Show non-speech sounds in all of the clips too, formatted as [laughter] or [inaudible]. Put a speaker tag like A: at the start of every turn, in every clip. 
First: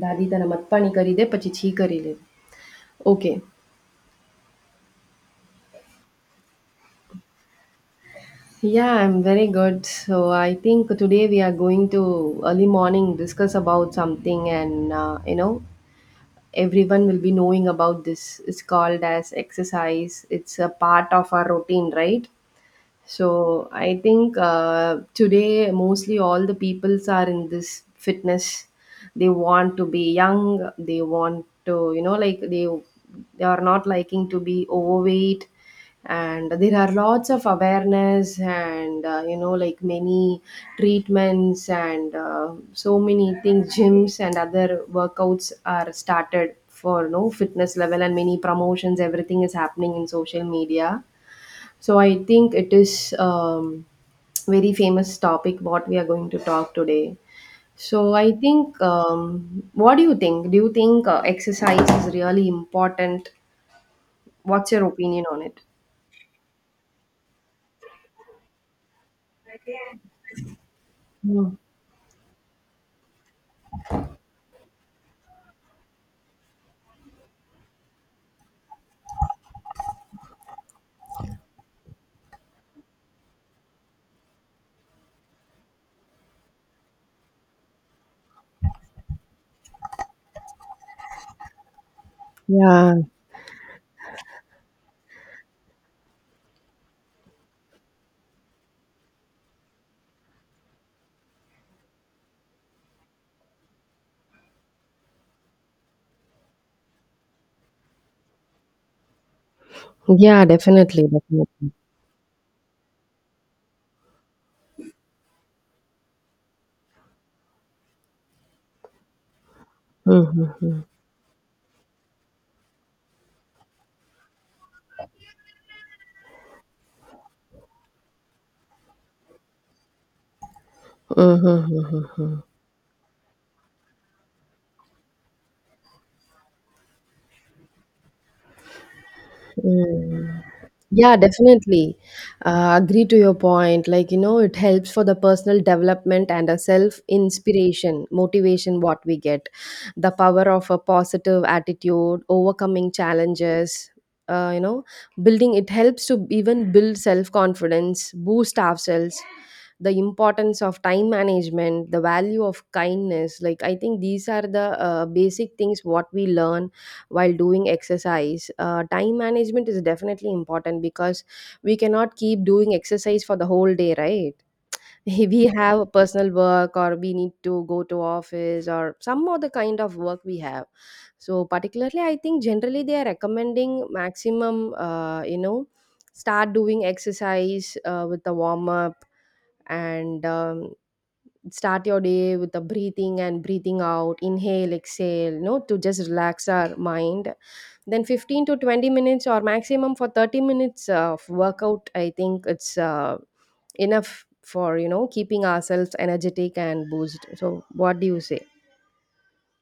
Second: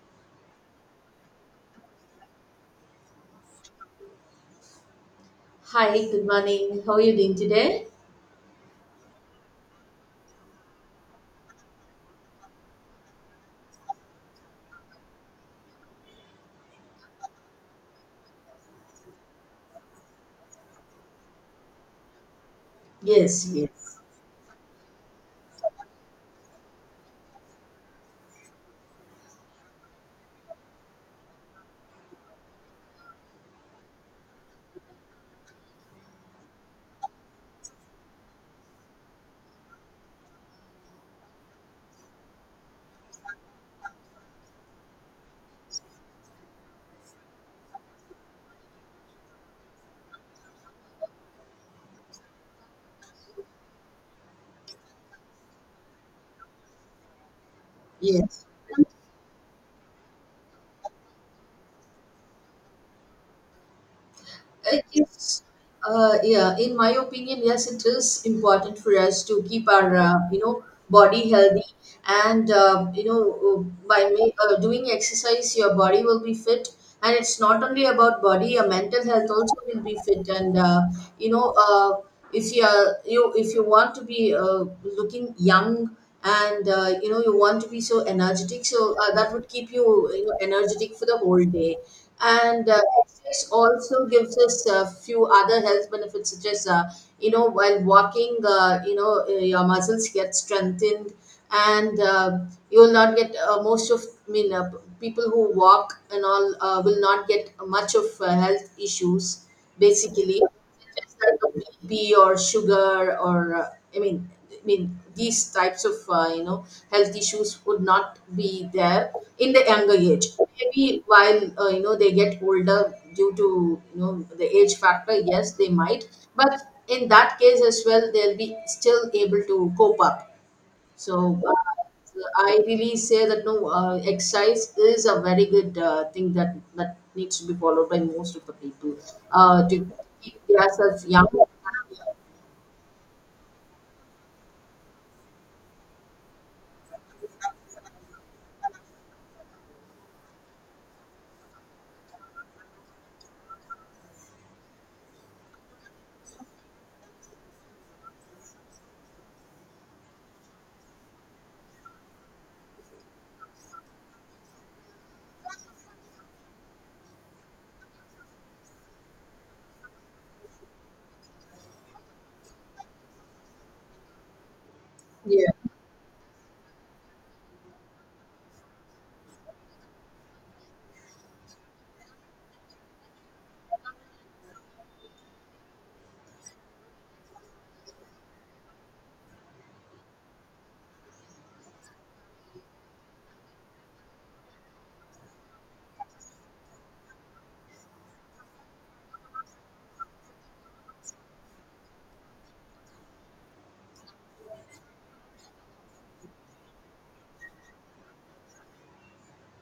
A: દાદી તને મતપાણી કરી દે પછી છી કરી લે. Okay.
B: Hi, good morning. How are you doing today?
A: Yeah, I'm very good. So I think today we are going to early morning discuss about something and you know everyone will be knowing about this. It's called as exercise. It's a part of our routine, right?
B: Yes,
A: So I
B: yes,
A: think today mostly all the peoples are in this fitness. They want to be young. They want to, you know, like they are not liking to be overweight. And there are lots of awareness and you know, like many treatments and so many things. Gyms and other workouts are started for no fitness level and many promotions. Everything is happening in social media, so I think it is very famous topic what we are going to talk today. So I
B: yes.
A: think what do you think? Do you think exercise is really important? What's
B: It
A: your opinion on
B: is,
A: it?
B: yeah, in my opinion, yes, it is important for us to keep our, you know, body
A: Mm.
B: healthy. And, you know, by doing exercise, your body will be fit. And it's not only about body, your mental health also will be fit. And, you know, uh, if you, are, you if you want to be looking young and you know you want to be so energetic so that would keep you, you know, energetic for the whole day. And
A: Yeah,
B: exercise also gives us a few other health benefits such as you know, while walking, your muscles get strengthened. And you will not get most of, people who walk and all will not get much of health issues basically,
A: yeah, definitely,
B: like a B
A: definitely.
B: P or sugar, or these types of you know health issues would not be there in the younger age.
A: Mm-hmm.
B: Maybe while you know they get older due to, you know, the age factor, yes, they might. But in that case as well, they'll be still able to cope up. So
A: Mm-hmm.
B: I really say that no, exercise is a very good thing that needs to be followed by most of the people, to keep themselves
A: Yeah,
B: young.
A: definitely. Agree to your point. Like, you know, it helps for the personal development and a self inspiration, motivation, what we get. The power of a positive attitude, overcoming challenges, uh, you know, building it helps to even build self confidence, boost ourselves, the importance of time management, the value of kindness. Like, I think these are the basic things what we learn while doing exercise. Time management is definitely important because we cannot keep doing exercise for the whole day, right? [laughs] We
B: Yeah,
A: have personal work or we need to go to office or some other kind of work we have. So particularly I think generally they are recommending maximum, start doing exercise with the warm up and start your day with the breathing and breathing out, inhale exhale, you know, to just relax our mind. Then 15 to 20 minutes or maximum for 30 minutes of workout, I think it's enough for, you know, keeping ourselves energetic and boost. So what do you say?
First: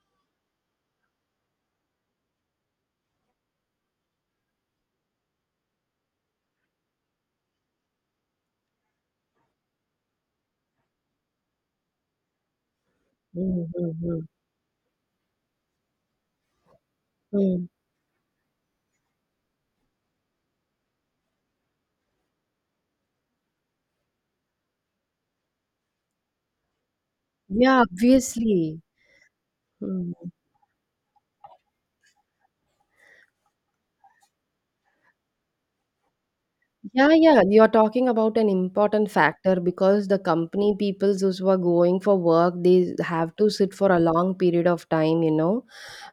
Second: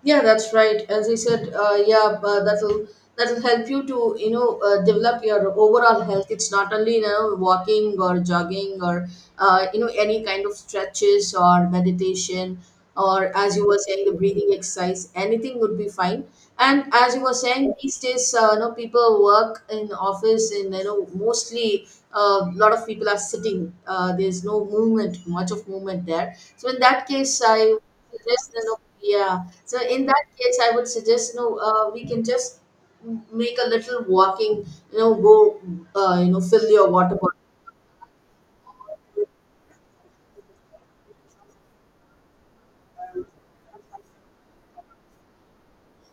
B: yeah, that's right. As I said, that'll help you to, you know, develop your overall health. It's not only, you know, walking or jogging, or you know, any kind of stretches or meditation, or as
A: Mm,
B: you were
A: mm,
B: saying, the
A: mm,
B: breathing exercise. Anything would be fine. And as you were
A: mm.
B: saying, these days, you know, people work in office, and you know, mostly a lot of people are sitting. There's no movement, much of movement there. So in that case, I
A: Yeah,
B: suggest, you know,
A: obviously.
B: yeah. So in
A: Mm.
B: that case, I would suggest, you know, we can just make a little walking. You know, go, you know, fill your
A: Yeah,
B: water bottle.
A: yeah. You're talking about an important factor because the company people those who are going for work, they have to sit for a long period of time, you know.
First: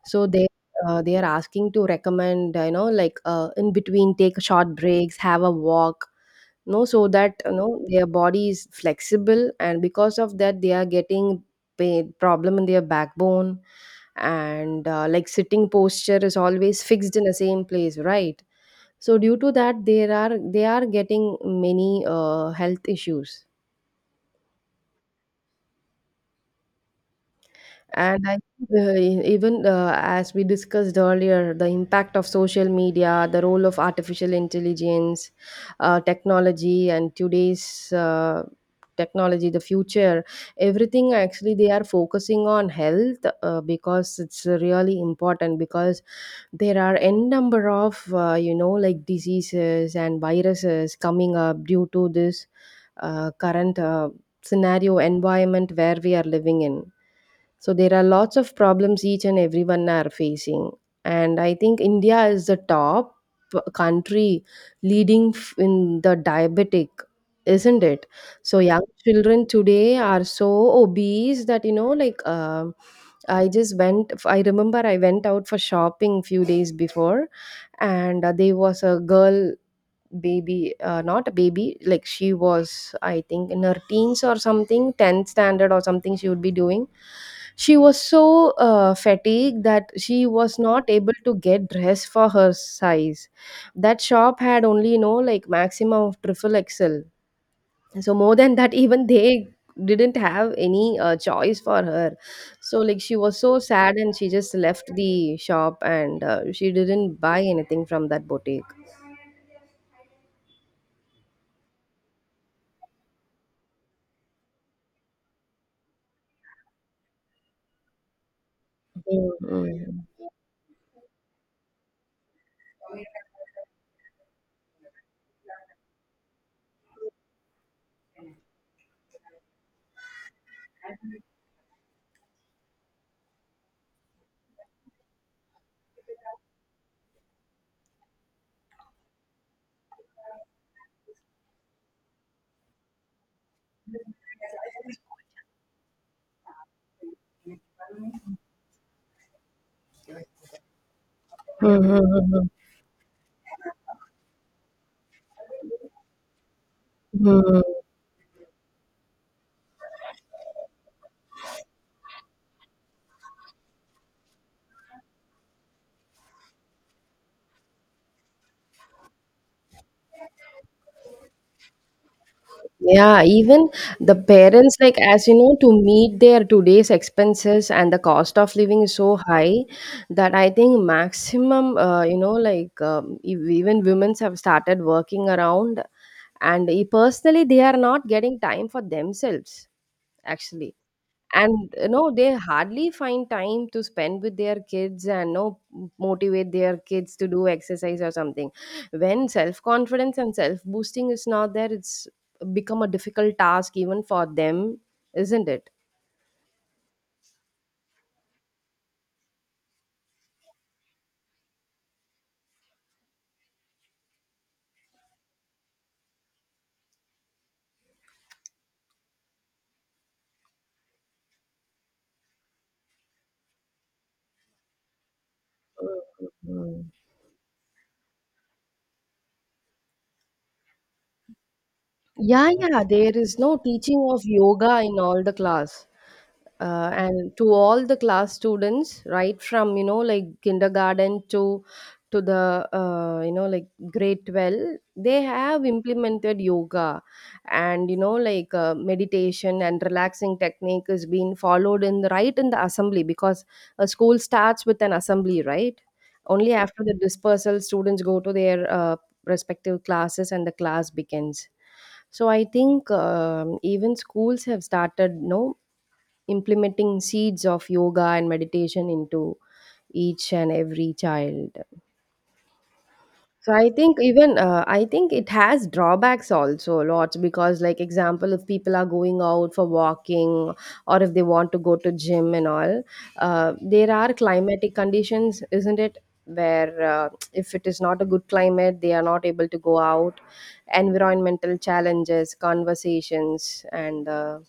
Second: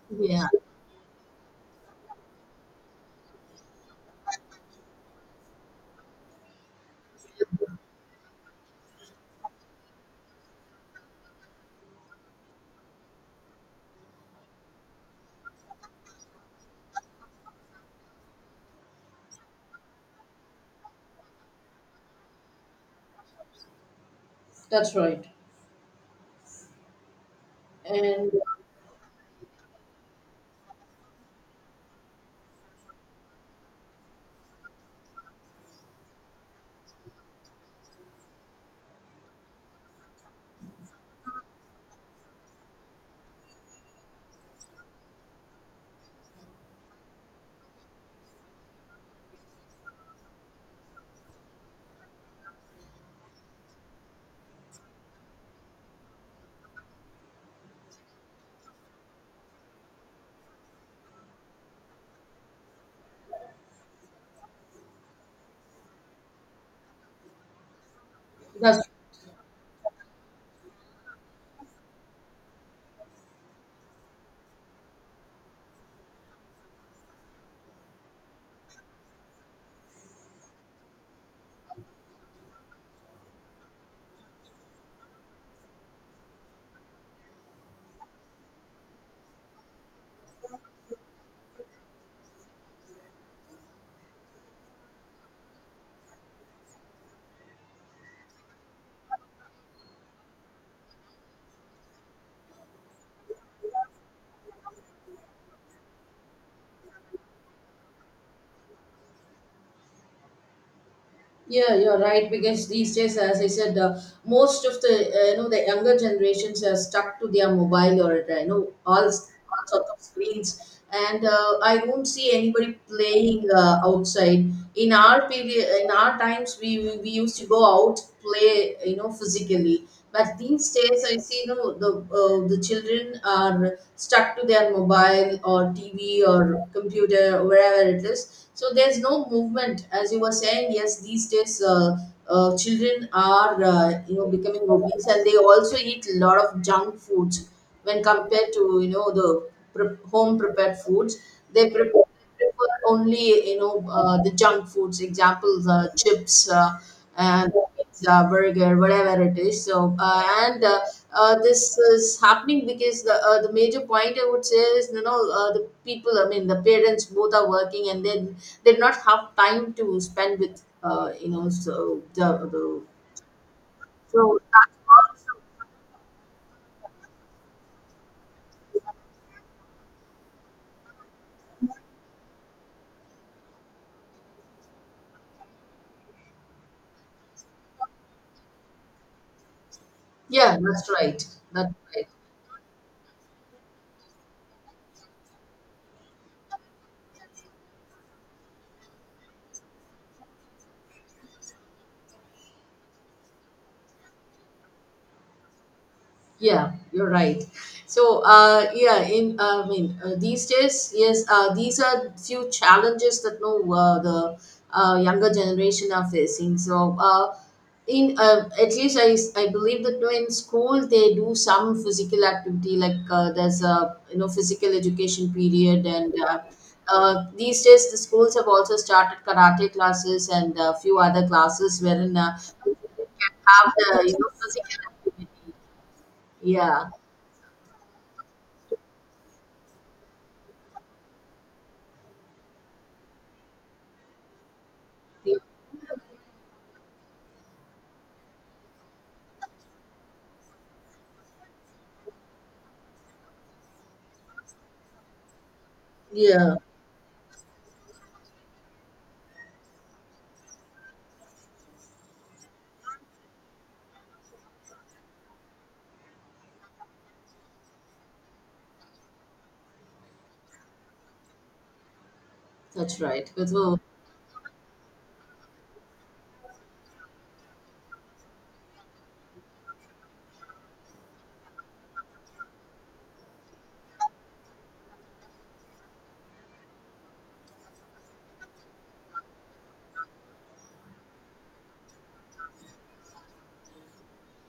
A: So
B: Yeah,
A: they are asking to recommend, you know, like in between, take short breaks, have a walk, no, so that you know their body is flexible. And because of that they are getting pain problem in their backbone and like sitting posture is always fixed in the same place, right? So due to that there are they are getting many health issues.
B: that's right.
A: And
B: And
A: I even as we discussed earlier, the impact of social media, the role of artificial intelligence, technology, and today's technology, the future, everything actually they are focusing on health because it's really important, because there are n number of you know, like diseases and viruses coming up due to this current scenario environment where we are living in. So there are lots of problems each and everyone are facing, and I think India is the top country leading in the diabetic, isn't it? So young
B: that's
A: children today are so obese that, you know, like I just went. I remember I went out for shopping few days before, and there was a girl baby, not a baby, like she was, I think, in her teens or something, 10th standard or something she would be doing. She was so fatigued that she was not able to get dress for her size. That shop had only, you know, like maximum of triple xl, so more than that [laughs] even they didn't have any choice for her. So like she was so sad and she just left the shop, and she didn't buy anything from that boutique.
B: Yeah, you're right, because these days, as I said, most of the you know, the younger generations are stuck to their mobile, or you know, all
A: Mm.
B: all sorts of
A: Mm.
B: screens, and I won't see anybody playing outside. In our period, in our times, we used to go out play, you know, physically. But these days, I see, you know, the children are stuck to their mobile, or TV, or computer, wherever it is. So there's no movement, as you were saying. Yes, these days, children are you know, becoming obese, and they also eat a lot of junk foods when compared to, you know, the home prepared foods. They
A: Hmm, hmm,
B: prepare
A: hmm,
B: prefer only, you know, the junk foods, examples: chips, uh,
A: hmm,
B: and
A: hmm.
B: pizza, burger, whatever it is. So and this is happening because the, the major point I would say is, you know, the people, the parents both are working, and then they do not have time to spend with, you know, so the
A: Yeah, even the
B: so that's
A: parents, like, as you
B: also,
A: know, to meet their today's expenses and the cost of living is so high that I think maximum, even women's have started working around, and personally, they are not getting time for themselves
B: yeah,
A: actually.
B: that's right,
A: And
B: that's
A: you
B: right.
A: know they hardly find time to spend with their kids and no motivate their kids to do exercise or something. When self confidence and self boosting is not there, it's become a difficult task even for them, isn't it?
B: Yeah, you're right. So, these days, yes, these are few challenges that no, the younger generation are facing. So, in at least I believe that no, in school they do some physical activity, like there's a, you know, physical education period. And
A: Mm, mm.
B: these days the schools have also started karate classes and a few other classes, wherein
A: Yeah,
B: they
A: yeah, there
B: can
A: is no
B: have the,
A: teaching
B: you
A: of
B: know, physical
A: yoga in all the
B: activity.
A: class.
B: Yeah.
A: And to all the class students, right from, you know, like kindergarten to the you know, like grade 12, they
B: Yeah,
A: have implemented yoga, and you know, like meditation and relaxing technique is being followed in the right in the assembly because a school starts with an assembly, right? Only
B: yeah,
A: after the dispersal students go to their respective classes and the class begins. So I think even schools have started, you know, implementing seeds of yoga and meditation into each and every child.
B: that's right.
A: So I
B: So,
A: think even I think it has drawbacks also a lot, because like example if people are going out for walking or if they want to go to gym and all, there are climatic conditions, isn't it, where if it is not a good climate they are not able to go out. Environmental challenges, conversations, and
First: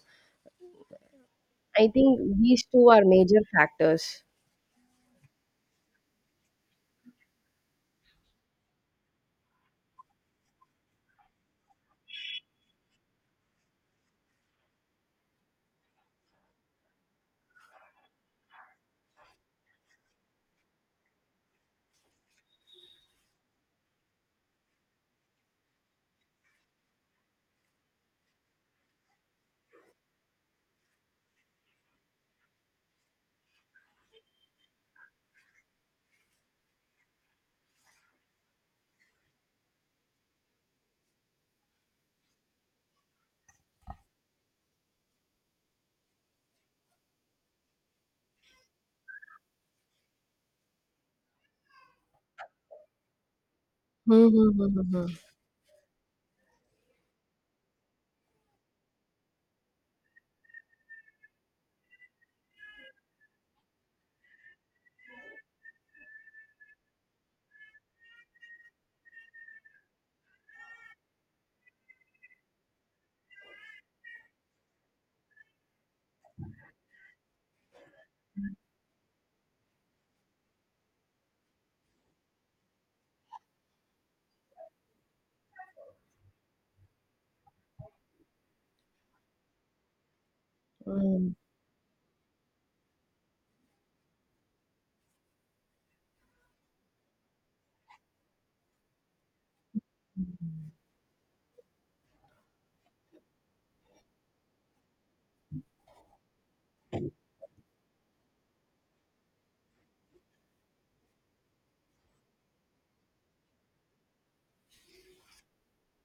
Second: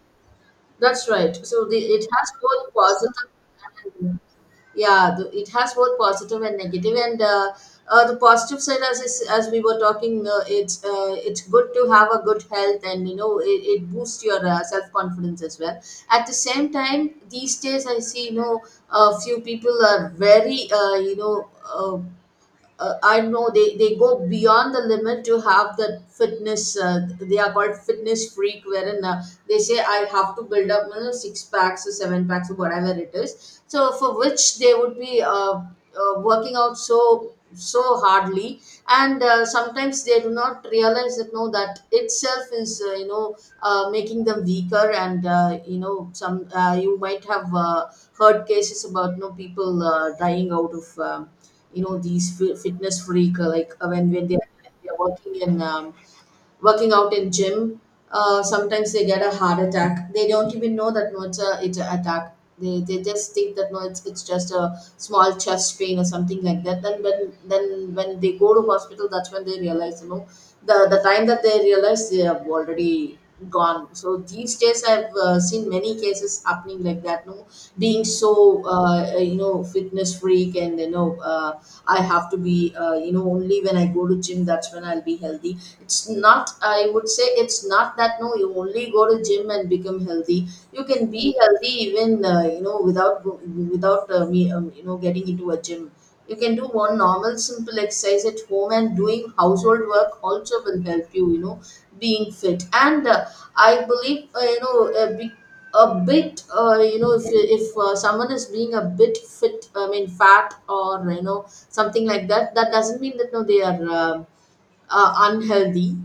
B: that's right. So the,
A: I
B: it
A: think
B: has
A: these
B: both
A: two are
B: positive
A: major
B: and
A: factors.
B: yeah, it has both positive and negative. And the positive side, as we were talking, it's good to have a good health, and you know, it boosts your self confidence as well. At the same time, these days I see, you know, a few people are very, I know they go beyond the limit to have that fitness. They are called fitness freak, wherein they say, I have to build up, you know, six packs or seven packs, or whatever it is. So for which they would be, working out so so hardly, and sometimes they do not realize that no, that itself is, you know, making them weaker. And you know, some you might have heard cases about no, people dying out of you know, these fitness freak, like uh, when
A: Hmm,
B: when
A: hmm, hmm,
B: they are
A: hmm,
B: working in, working out in gym. Uh, sometimes they get a heart attack, they don't even know that no, it's an attack. They just think that no, it's just a small chest pain or something like that. Then when they go to hospital, that's when they realize, you know, the time that they realize, they have already gone. So these days I've seen many cases happening like that, no, being so, you know, fitness freak, and you know, I have to be, you know, only when I go to gym, that's when I'll be healthy. It's not, I would say it's not that no, you only go to gym and become healthy. You can be
A: hmm.
B: healthy even, you know, without go- without me you know, getting into a gym. You can do one normal, simple exercise at home, and doing household work also will help you, you know, being fit. And I believe, you know, a big a bit, you know, if someone is being a bit fit, fat, or you know, something like that, that doesn't mean that no, they are, unhealthy.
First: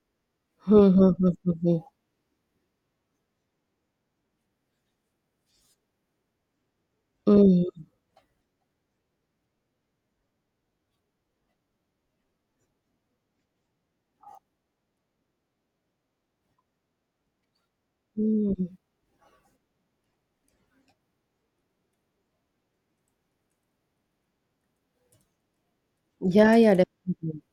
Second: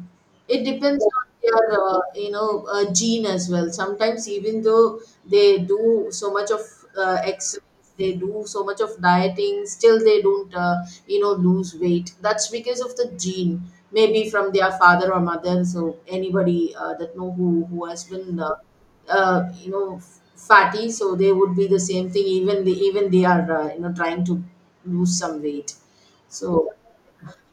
B: It
A: Hmm,
B: depends
A: hmm,
B: on
A: hmm, hmm, hmm.
B: their, gene as well. Sometimes, even though they do so much of exercise, they do so much of dieting, still they don't, you know, lose weight. That's because of the gene. Maybe from their father or mother. So anybody that know who has been,
A: Hmm, hmm.
B: you know, fatty, so they would be the same thing. Even they are, you know, trying to lose some weight.
A: Yeah,
B: So
A: yeah, definitely. [laughs]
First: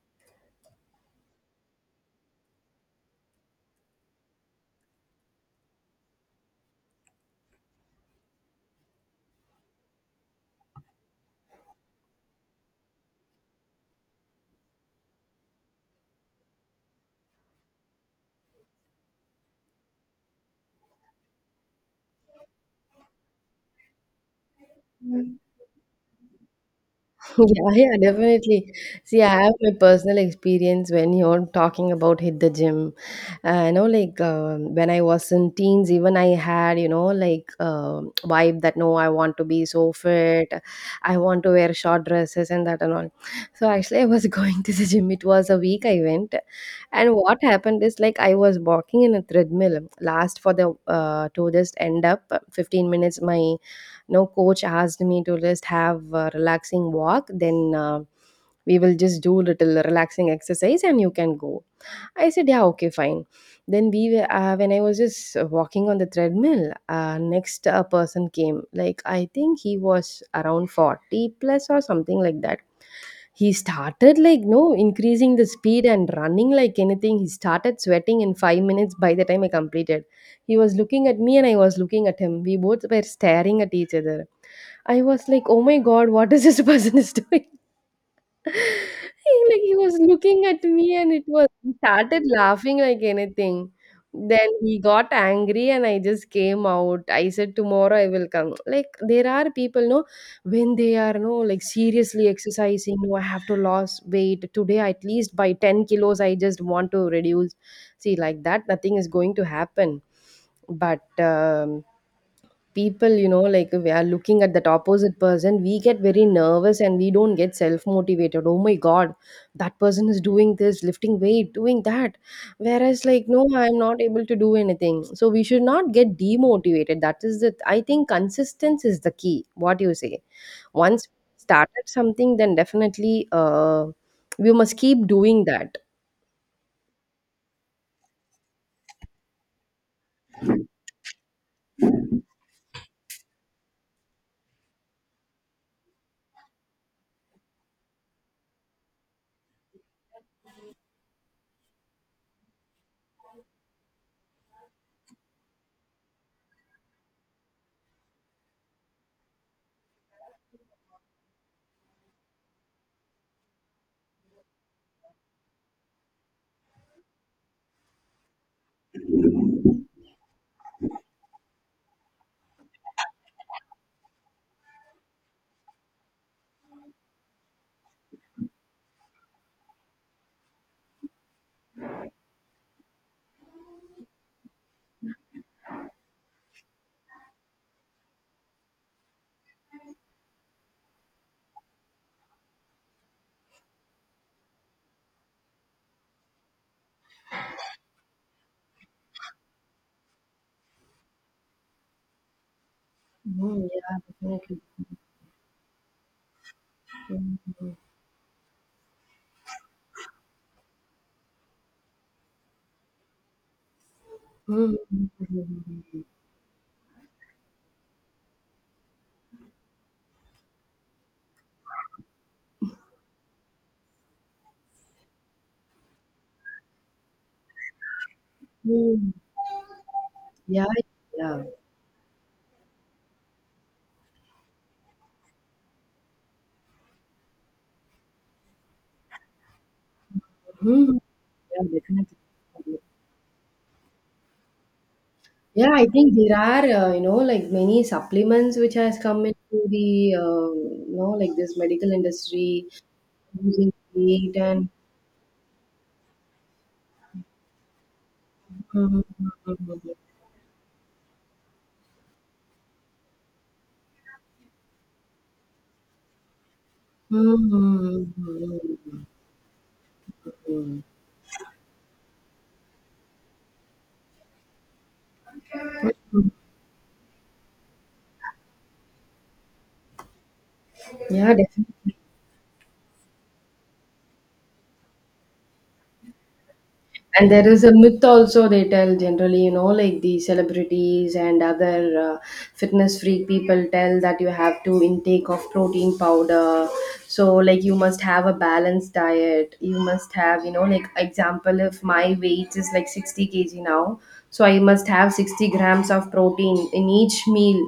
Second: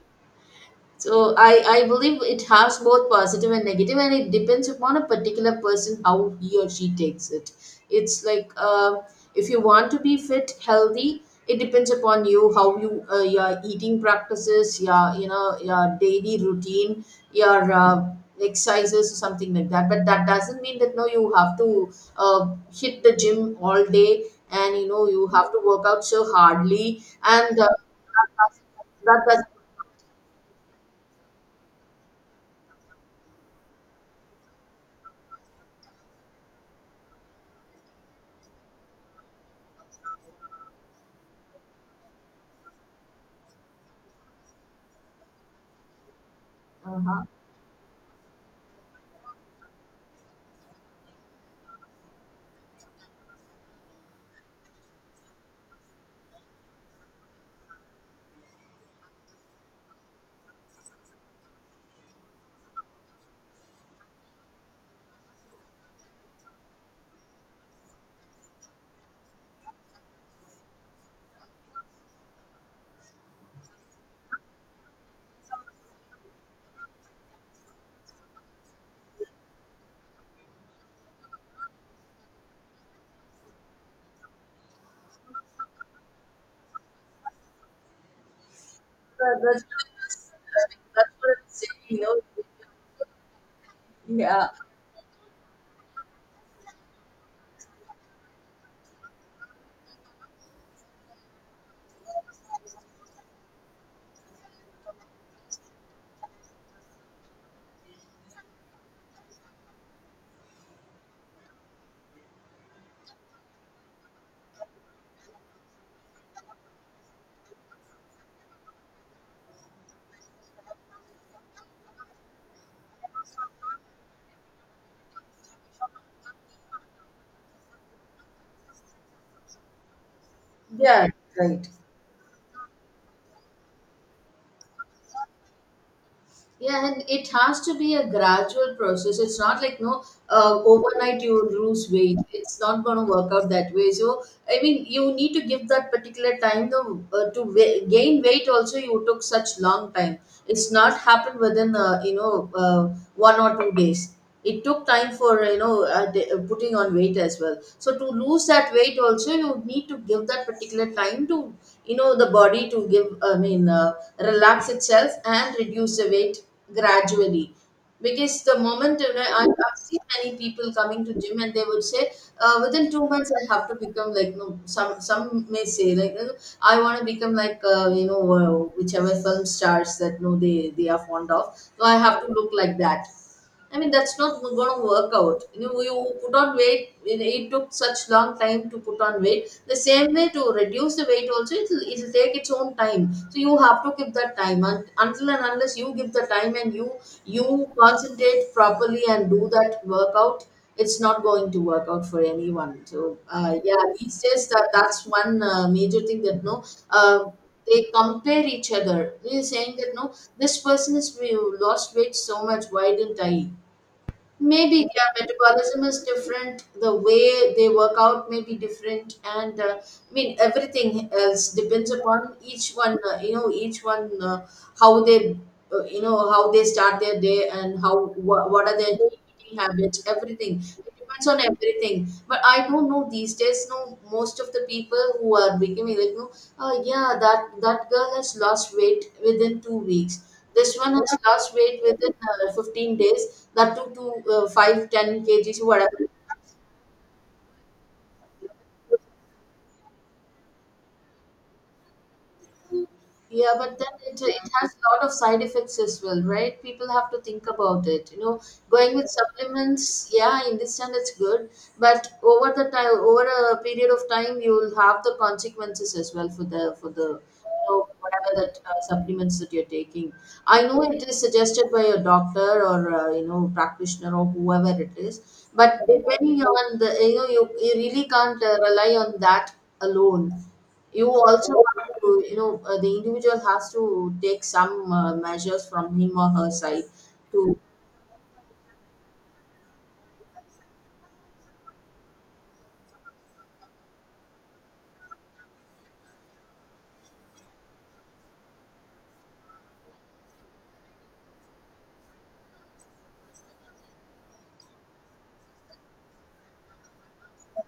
B: I believe it has both positive and negative, and it depends upon a particular person how he or she takes it. It's like, if you want to be fit, healthy, it depends upon you how you, your eating practices, you know, your daily routine, your exercises or something like that. But that doesn't mean that no, you have to hit the gym all day, and you know you have to work out so hardly, and
A: Yeah, yeah,
B: that doesn't.
A: definitely. See,
B: That
A: I
B: doesn't,
A: have my personal experience when you're talking about hit the gym. You know, like when I was in teens, even I had, you know, like vibe that no, I want to be so fit. I want to wear short dresses and that and all. So actually, I was [laughs] going to the gym. It was a week I went, and
B: uh-huh.
A: what happened is like I was walking in a treadmill. Last for the to just end up 15 minutes. My no coach asked me to just have a relaxing walk, then we will just do little relaxing exercise and you can go. I said yeah, okay, fine. Then we were when I was just walking on the treadmill, next a person came, like I think he was around 40 plus or something like that. He started like no increasing the speed and running like anything. He started sweating in 5 minutes by the time I completed. He was looking at me and I was looking at him. We both were staring at each other. I was like, oh my god, what is this [laughs] person is doing? He,
B: Uh,
A: like,
B: that's,
A: he was looking at
B: that's
A: me
B: what
A: and it
B: I'm
A: was he
B: saying. You
A: started
B: know,
A: laughing like anything. Then
B: yeah,
A: he got angry and I just came out. I said, tomorrow I will come. Like, there are people, no, when they are, no, like seriously exercising, no, I have to lose weight today, at least by 10 kilos, I just want to reduce. See, like that, nothing is going to happen. But people, you know, like we are looking at that opposite person, we get very nervous and we don't get self motivated. Oh my god, that person is doing this, lifting weight, doing that, whereas like no I'm not able to do anything. So we should not get demotivated. That is the, I think, consistency is the key. What do you say?
B: yeah,
A: Once we
B: right.
A: started something, then definitely we must keep doing that.
B: Yeah, and it has to be a gradual process. It's not like no, overnight you lose weight. It's not going to work out that way. So I mean, you need to give that particular time, though, gain weight also. You took such long time. It's not happened within 1 or 2 days. It took time for, you know, putting on weight as well. So to lose that weight also, you need to give that particular time to, you know, the body to give, relax itself and reduce the weight gradually. Because the moment, you know, I've seen many people coming to gym, and they would say, within 2 months I have to become, like no, some may say, like, you know, I want to become like, whichever film stars that no, they are fond of. So I have to look like that. I mean, that's not going to work out. You know, you put on weight, it took such long time to put on weight. The same way, to reduce the weight also, it'll take its own time. So you have to give that time. And until and unless you give the time, and you concentrate properly and do that workout, it's not going to work out for anyone. So
A: Mm,
B: yeah,
A: yeah,
B: these days
A: definitely.
B: that's one major thing that no, uh, they compare each other. They're saying that no, this person has lost weight so much. Why didn't I?
A: Mm,
B: Maybe
A: mm,
B: their
A: mm, mm,
B: metabolism is
A: mm.
B: different, the way they work out may be different. And I mean, everything else depends upon each one, how they how they start their day and how what are their
A: Mm,
B: needs, eating habits, everything.
A: yeah,
B: It depends on
A: yeah.
B: everything. But I don't know these days. No, most of the people who are becoming like, no, oh yeah, that girl has lost weight within 2 weeks. This one
A: Mhm.
B: has lost
A: Yeah,
B: weight within
A: definitely.
B: 15 days. That took to 5, 10 kgs,
A: Yeah, I
B: whatever.
A: think there are, like many supplements which has come into the, like this medical industry
B: Yeah,
A: using
B: but then it,
A: weight
B: it
A: and.
B: has a lot of side effects as well, right? People have to think about it.
A: [laughs]
B: Going
A: Mhm.
B: with supplements, yeah, in this understand it's good, but over the time, over a period of time, you will have the consequences as well for the
A: Mhm.
B: whatever that
A: Mhm.
B: supplements that you're taking. I know it is suggested by a doctor or practitioner or whoever it is, but
A: Mhm.
B: depending on the, you know, you really can't rely on that alone. You
A: Yeah,
B: also have
A: definitely.
B: to, you know, the individual has to take some measures from him or her side
A: And there
B: to.
A: is a myth also they tell generally, you know, like the celebrities and other fitness freak people tell that you have to intake of protein powder. So like you must have a balanced diet. You must have, you know, like example, if my weight is like 60 kg now, so I must have 60 grams of protein in each meal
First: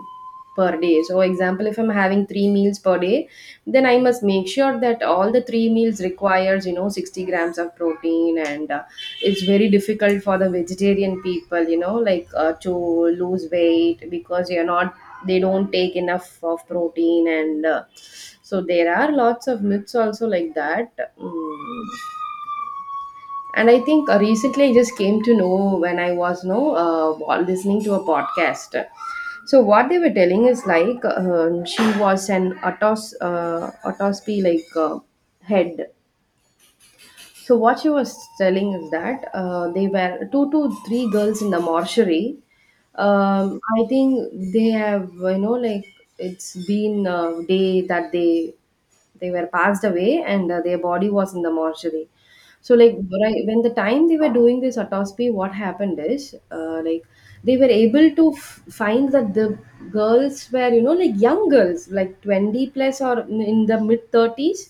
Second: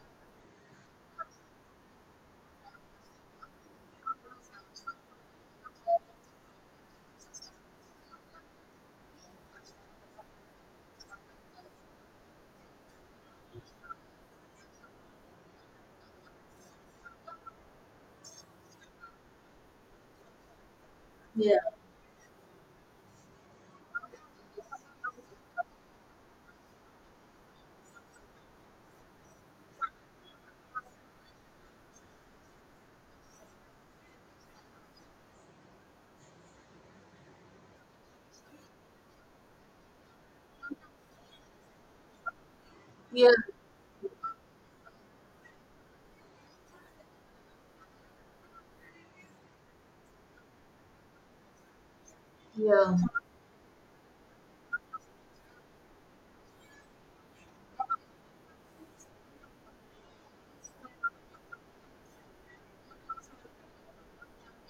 A: per day. So example, if I'm having three meals per day, then I must make sure that all the three meals requires, you know, 60 grams of protein, and it's very difficult for the vegetarian people, you know, like to lose weight because you're not, they don't take enough of protein, and so there are lots of myths also like that.
B: Yeah,
A: Mm. And I think recently I just came to know when I was no while listening to a podcast. So what they were telling is like she was an autos autopsy head. So what she was telling is that they were two to three girls in the mortuary.
B: yeah,
A: I think they have, you know, like it's been a day that they were passed away, and their body was in the mortuary. So like
B: yeah,
A: when the time they were doing this autopsy, what happened is they were able to find that the girls were, you know, like young girls, like 20 plus or in the mid 30s.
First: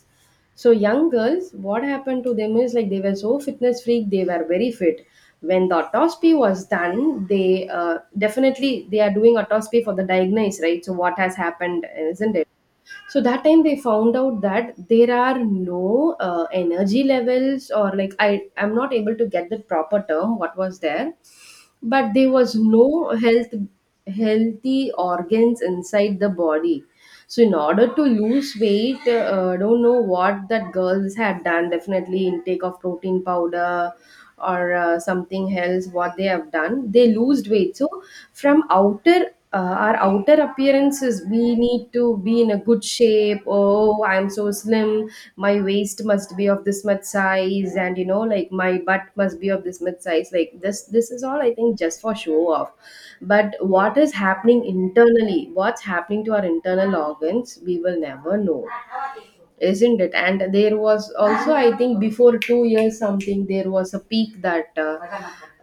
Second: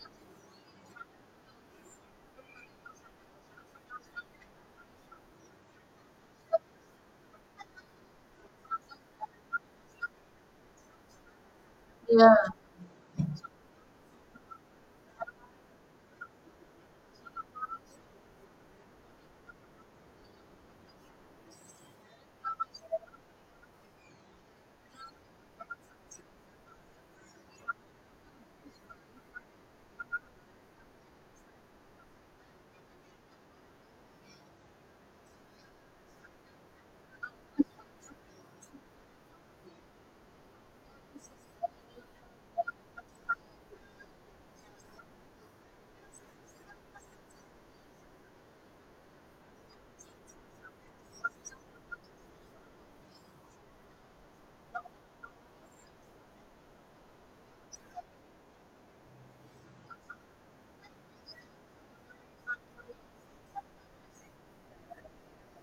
A: So young girls, what happened to them is like they were so fitness freak, they were very fit. When the autopsy was done, they definitely, they are doing autopsy for the diagnosis, right? So what has happened,
B: yeah,
A: isn't it? So that time they found out that there are no energy levels, or like I'm not able to get the proper term. What was there? But there was no healthy organs inside the body. So in order to lose weight, I don't know what that girls had done, definitely intake of protein powder or something else, what they have done they lost weight. So from outer our outer appearances, we need to be in a good shape. Oh, I'm so slim, my waist must be of this much size, and you know like my butt must be of this much size, like this. This is all I think just for show off. But what is happening internally, what's happening to our internal organs, we will never know, isn't it? And there was also, I think, before 2 years something, there was a peak that uh,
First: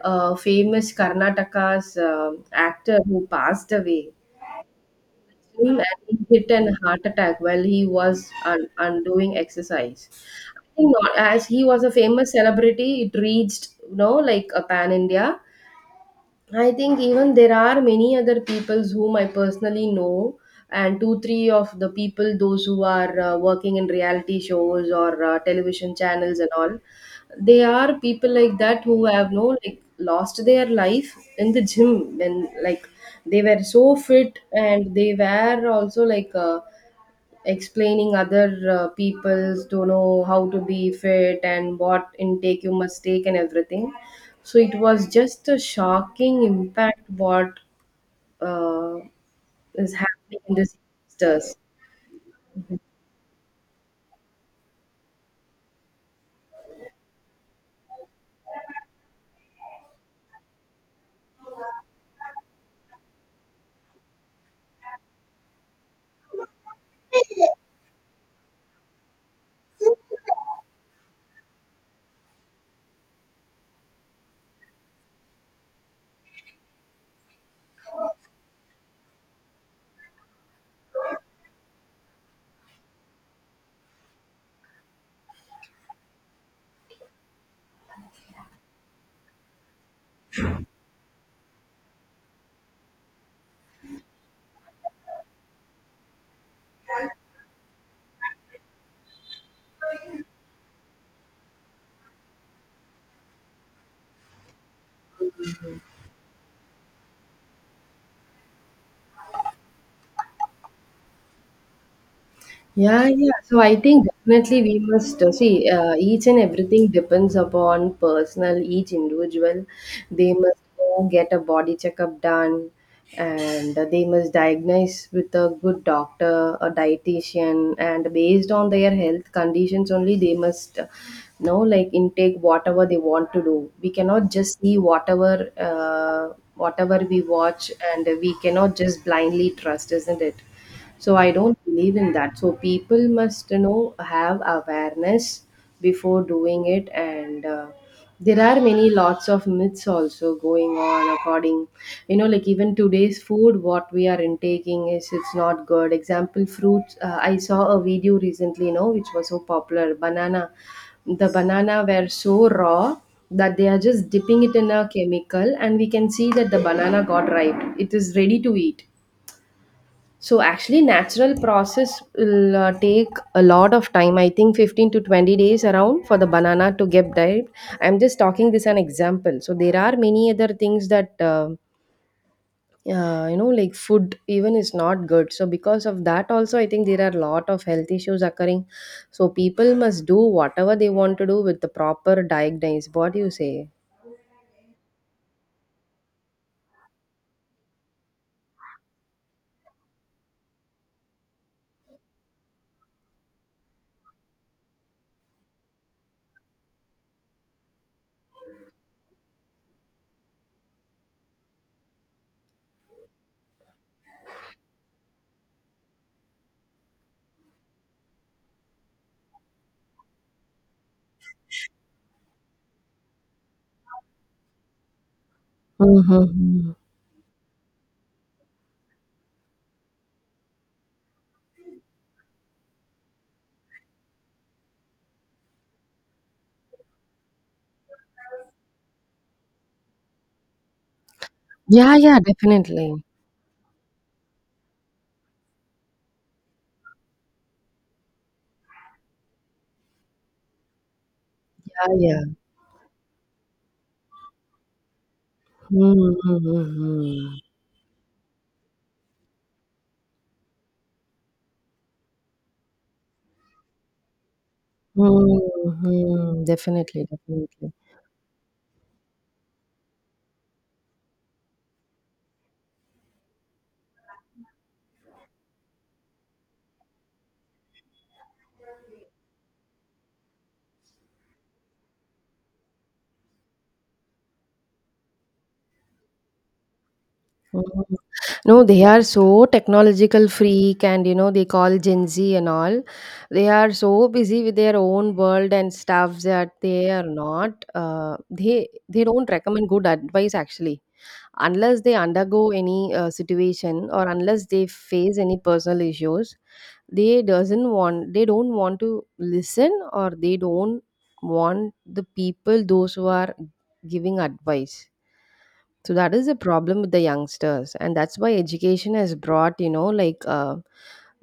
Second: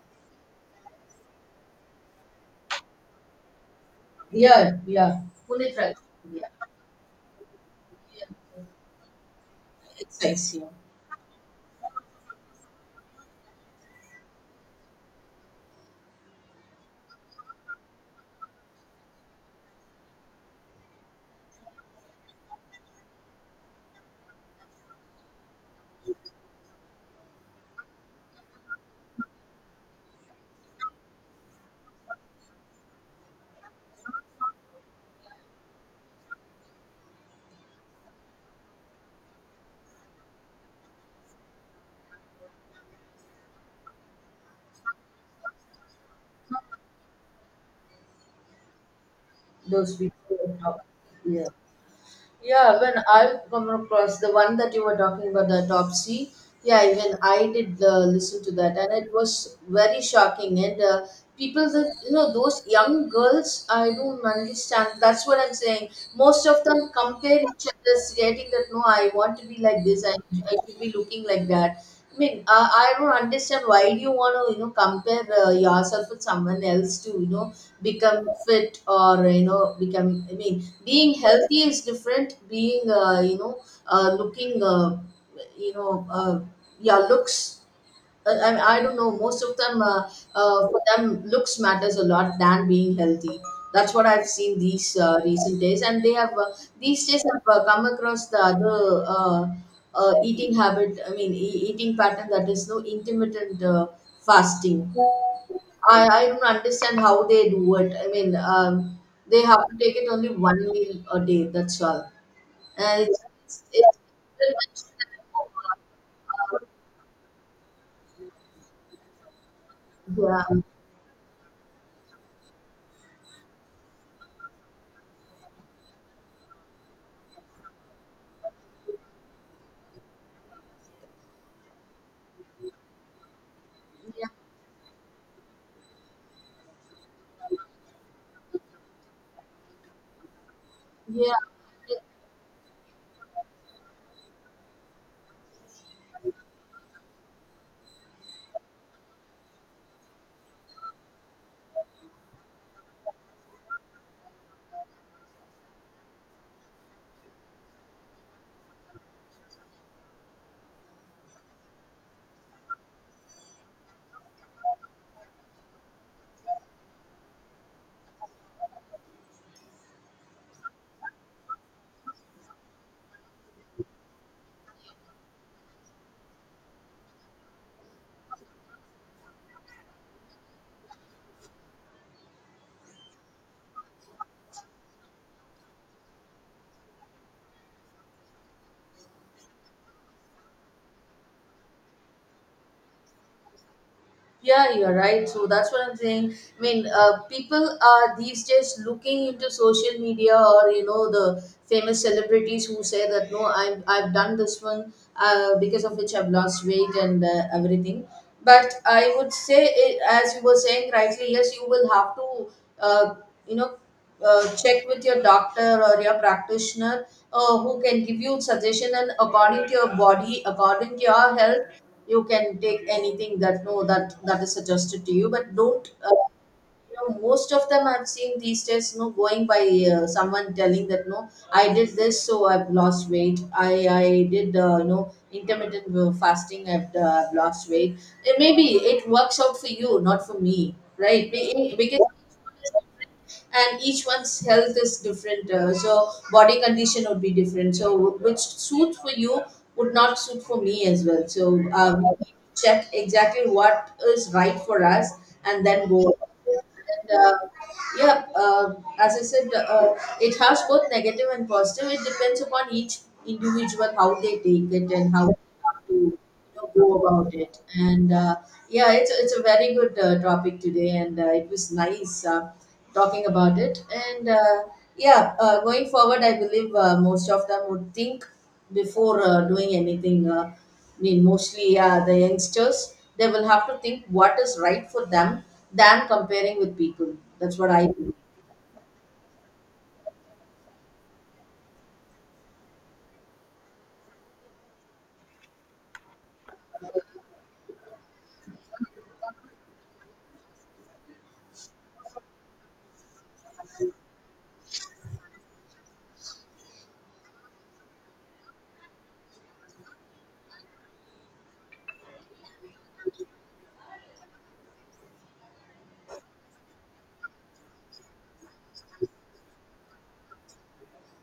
A: uh, famous Karnataka's actor who passed away
B: yeah, yeah, fully
A: him, and
B: right.
A: he
B: Yeah,
A: hit an heart attack while he was undoing exercise.
B: exercise,
A: I
B: yeah.
A: think not, as he was a famous celebrity, it reached, you know, like a pan India. I think even there are many other peoples whom I personally know, and two, three of the people, those who are working in reality shows or television channels and all, they are people like that who have no like lost their life in the gym when like they were so fit, and they were also explaining other people's don't know how to be fit and what intake you must take and everything. So it was just a shocking impact what uh, is
B: Those people,
A: happening in
B: uh,
A: this
B: yeah.
A: youngsters.
B: Yeah, when I come across the one that you were talking about, the autopsy, yeah, even I did listen to that, and it was very shocking. And people that, you know, those young girls, I don't understand. That's what I'm saying. Most of them compare each other, stating that no, I want to be like this, I should be looking like that. I mean, I don't understand why do you want to, you know, compare yourself with someone else to, you know, become fit, or, you know, become, I mean, being healthy is different, being looking, you know uh, yeah, looks. I don't know. Most of them, for them, looks matters a lot than being healthy. That's what I've seen these recent days, and they have these days have come across the other eating habit. I mean, eating pattern that is no intermittent fasting. I don't understand how they do it. I mean, they have to take it only one meal a day. That's all.
A: Yeah,
B: And
A: yeah. So I think definitely we must see each and everything depends upon personal, each individual. They must
B: it's
A: go get a body checkup done, and they must diagnose with a good doctor, a dietitian, and based on their health conditions only, they must know like intake whatever they want to do. We
B: yeah.
A: cannot just see whatever we watch, and we cannot just blindly trust, isn't it? So I
B: Yeah.
A: don't believe in that. So people must, you know, have awareness before doing it, and there are many lots of myths also going on. According, you know, like even today's food what we are intaking, is it's not good. Example, fruits, I saw a video recently, you know, which was so popular, banana. The banana were so raw that they are just dipping it in a chemical, and we can see that the banana got ripe, it is ready to eat. So actually, natural process will take a lot of time. I think 15 to 20 days around for the banana to get ripe. I'm just talking this an example. So there are many other things that. You know, like food even is not good, so because of that also I think there are a lot of health issues occurring. So people must do whatever they want to do with the proper diagnosis. What do you say?
B: Yeah, you're right. So that's what I'm saying. I mean, people are these days looking into social media or, you know, the famous celebrities who say that no, I've done this one because of which I've lost weight and everything. But I would say, it, as you were saying rightly, yes, you will have to uh, you know check with your doctor or your practitioner, who can give you suggestion, and according to your body, according to your health, you can take anything that no, that is suggested to you, but don't
A: Mm-hmm.
B: you know, most of them I've seen these days, no, going by someone telling that no, I did this so I've lost weight. I i did intermittent fasting. I've lost weight. Eh, maybe it works out for you, not for me, right?
A: Yeah,
B: Because
A: yeah, definitely.
B: and each one's health is different, so body condition would be different, so which suits for you would not suit for me as well. So
A: Yeah,
B: we
A: yeah.
B: need to check exactly what is right for us and then go. And,
A: Mm-hmm.
B: yeah As I said, uh, it has both negative and positive. It depends upon each individual, how they take it and how they want to
A: Mhm.
B: go
A: Definitely,
B: about it.
A: definitely.
B: It's a very good topic today, and it was nice talking about it. Going forward, I believe most of them would think before doing anything. I mean, mostly the youngsters, they will have to think what is right for them than comparing with people. That's what I
A: Mhm.
B: think.
A: No, they are so technological freak, and you know they call Gen Z and all. They are so busy with their own world and stuff that they are not they don't recommend good advice actually, unless they undergo any situation, or unless they face any personal issues. They doesn't want they don't want to listen, or they don't want the people those who are giving advice. So that is the problem with the youngsters, and that's why education has brought, you know, like uh,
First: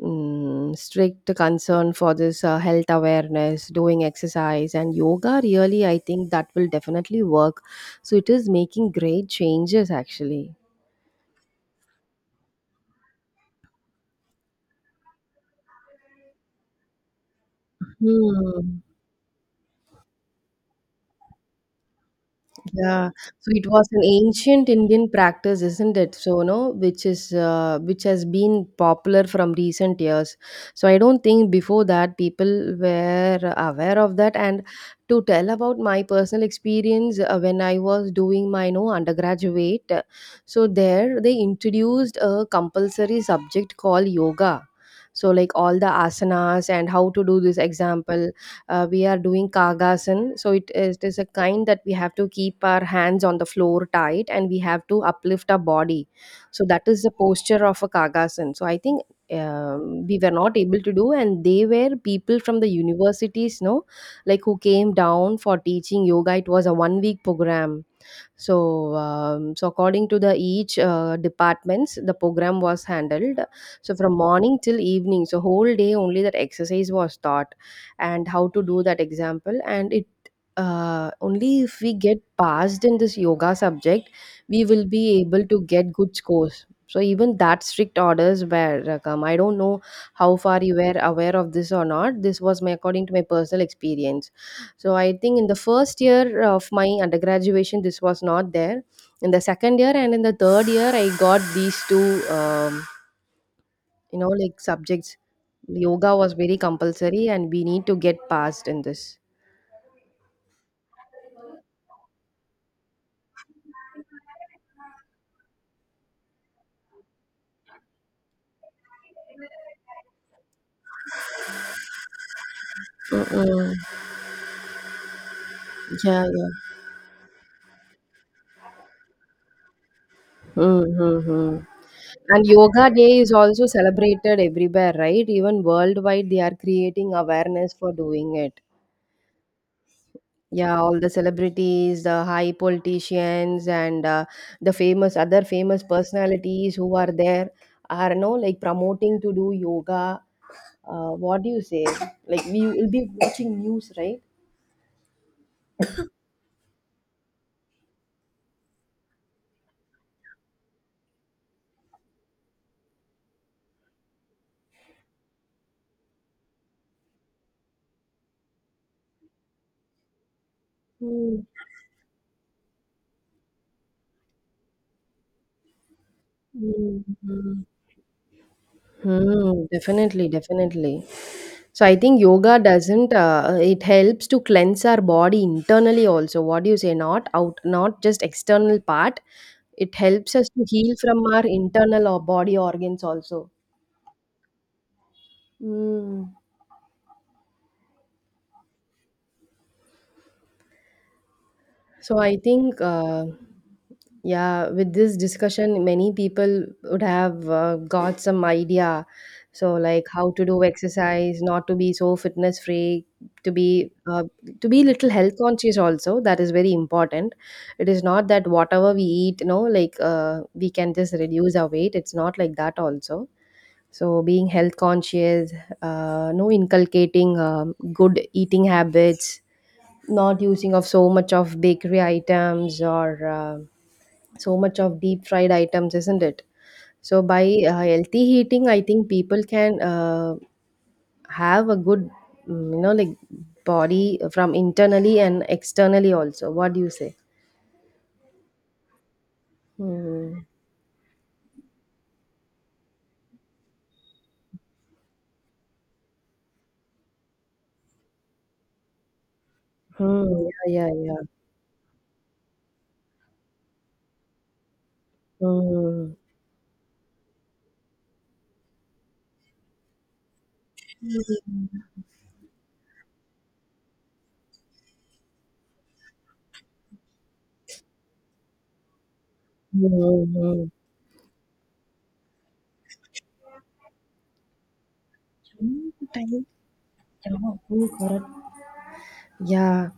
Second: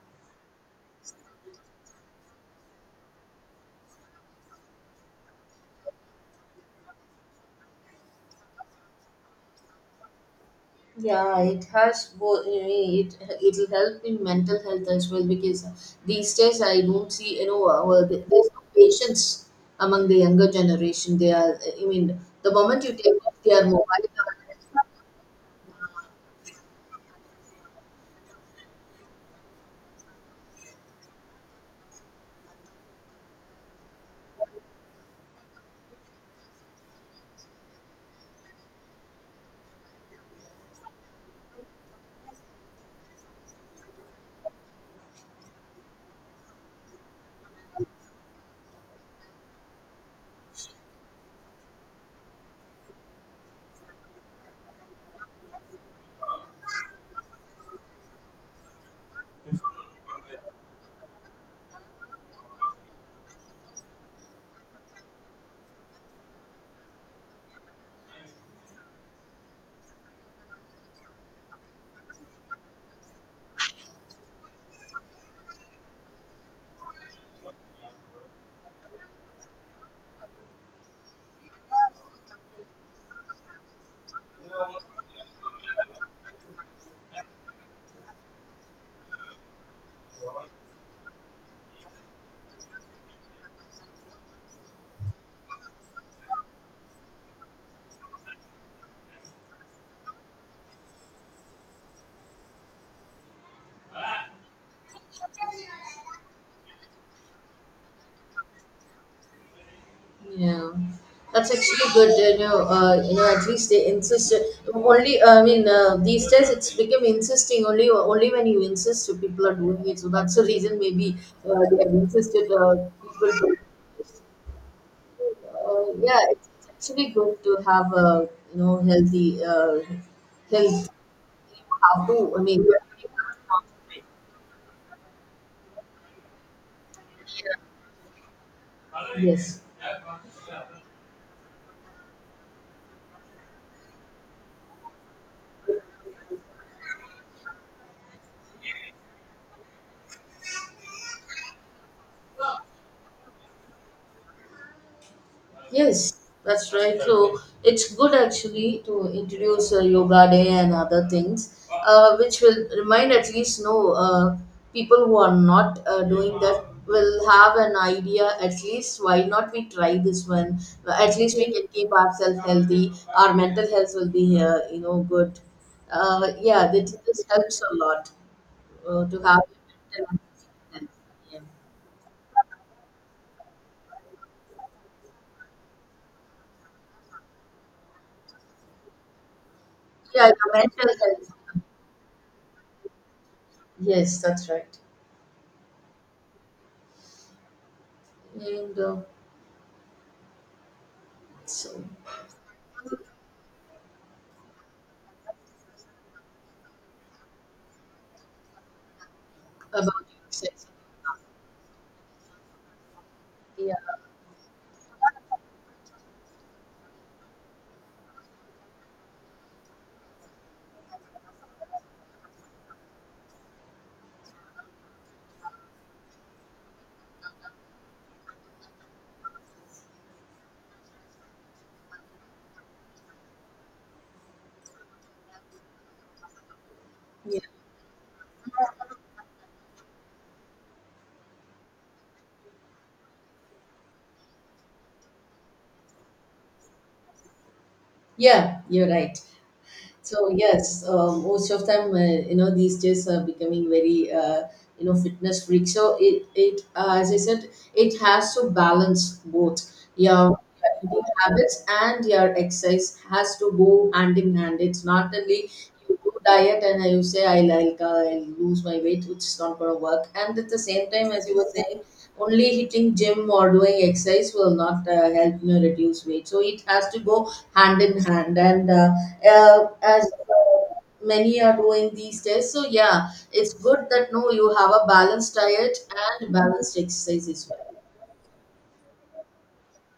A: mm, strict concern for this health awareness, doing exercise and yoga. Really, I think that will definitely work. So it is making great changes actually.
B: Yeah, it has both. I mean, it'll help in mental health as well, because these days I don't see, you know, well, there's no
A: Hmm.
B: patience among the younger generation. They are. I mean, the moment you
A: Yeah,
B: take off
A: so
B: their
A: it was
B: mobile,
A: an ancient Indian practice, isn't it? So, no, which is which has been popular from recent years. So, I don't think before that people were aware of that. And to tell about my personal experience, when I was doing my no undergraduate, so there they introduced a compulsory subject called yoga. So, like all the asanas and how to do this example, we are doing kagasan, so it is a kind that we have to keep our hands on the floor tight, and we have to uplift our body. So that is the posture of a kagasan. So I think, we were not able to do, and they were people from the universities, no like who came down for teaching yoga. It was a 1 week program. So, so according to the each departments, the program was handled. So from morning till evening, so whole day only that exercise was taught, and how to do that example. And it only if we get passed in this yoga subject, we will be able to get good scores. So even that strict orders were come. I don't know how far you were aware of this or not. This was my according to my personal experience. So I think in the first year of my undergraduation, this was not there. In the second year and in the third year, I got these two, you know, like subjects. Yoga was very compulsory, and we need to get past in this.
B: yeah, that's actually good. You know, at least they insist. Only, I mean, these days it's become insisting. Only when you insist, people are doing it. So that's the reason maybe they have insisted people to.
A: Mm-mm.
B: Uh, yeah,
A: Yeah, yeah.
B: it's it's actually good to have a, you know, healthy health.
A: Mm-hmm.
B: You have to. I
A: And
B: mean, you
A: Yoga
B: have to
A: Day is also
B: concentrate.
A: celebrated everywhere, right? Even worldwide, they are creating awareness for doing it.
B: Yes.
A: Yeah, all the celebrities, the high politicians, and the famous other famous personalities who are there are no like promoting to do yoga. What do you say? Like we will be watching news, right?
B: Yes, that's right. So it's good actually to introduce yoga day and other things, which will remind at least no people who are not doing that will have an idea, at least why not we try this one. At least
A: Mm,
B: we can keep ourselves healthy. Our mental health will be you know good. Yeah, this,
A: mm,
B: this helps
A: mm.
B: a lot to have.
A: Hmm,
B: Mental
A: definitely,
B: health.
A: definitely. So I think yoga doesn't it helps to cleanse our body internally also. What do you say? Not out, not just external part. It
B: Yeah, yeah,
A: helps us to heal
B: mental
A: from
B: health.
A: our internal or body organs also.
B: Yes, that's right.
A: Hmm.
B: And so,
A: So I think, yeah, with this discussion, many people would have got some idea. So like
B: about
A: how
B: your
A: to do
B: sex.
A: exercise, not to be so fitness freak, to
B: Yeah,
A: be uh, to be little health conscious also. That is very important. It is not that whatever we eat, you know, like we can just reduce our weight. It's not like that also. So being health conscious, no inculcating good eating habits, not using of so much of bakery items or so much of deep fried items, isn't it? So
B: yeah,
A: by healthy eating, I think people can have a good, you know like body from internally and externally also. What do you say?
B: yeah, you're right. So,
A: Hmm.
B: yes, most of time, you know, these days are becoming very, you know, fitness freak. So, it as I said, it has to balance both your
A: Hmm. Yeah, yeah,
B: eating
A: yeah.
B: habits and your exercise has to go hand in hand. It's not only you do
A: Hmm.
B: diet and you say I'll lose my weight, which is not going to work. And at the same time, as you were saying, only hitting gym or doing exercise will not help me reduce weight. So it has to go hand in hand. And
A: Hmm,
B: as
A: hmm, hmm.
B: many are doing these days, so yeah, it's good that no, you have a balanced diet and balanced exercise as well.
A: Oh, correct. Yeah,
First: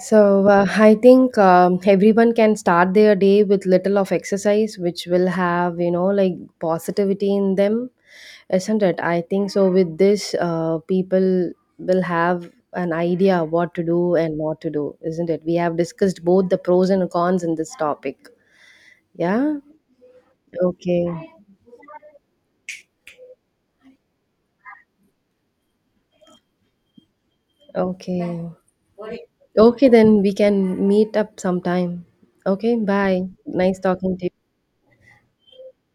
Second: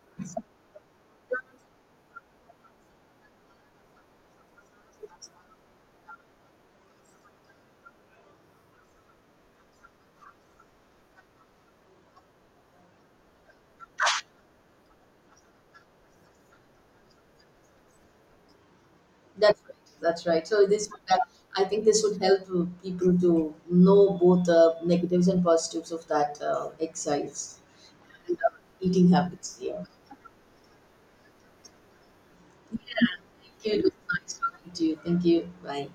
A: so I think everyone can start their day with little of exercise, which will have, you know, like positivity in them, isn't it? I think so. With this, people will have an idea what to do and not to do, isn't it? We have discussed both the pros and cons in this topic. Yeah.
B: That's right. That's right. So this,
A: Okay.
B: I think, this would help people to know both the negatives and positives of that exercise and
A: Okay.
B: eating habits. Yeah.
A: Okay, then we can meet up sometime. Okay,
B: Yeah.
A: bye.
B: Thank you.
A: Nice
B: It was
A: talking to you.
B: nice talking to you. Thank you. Bye.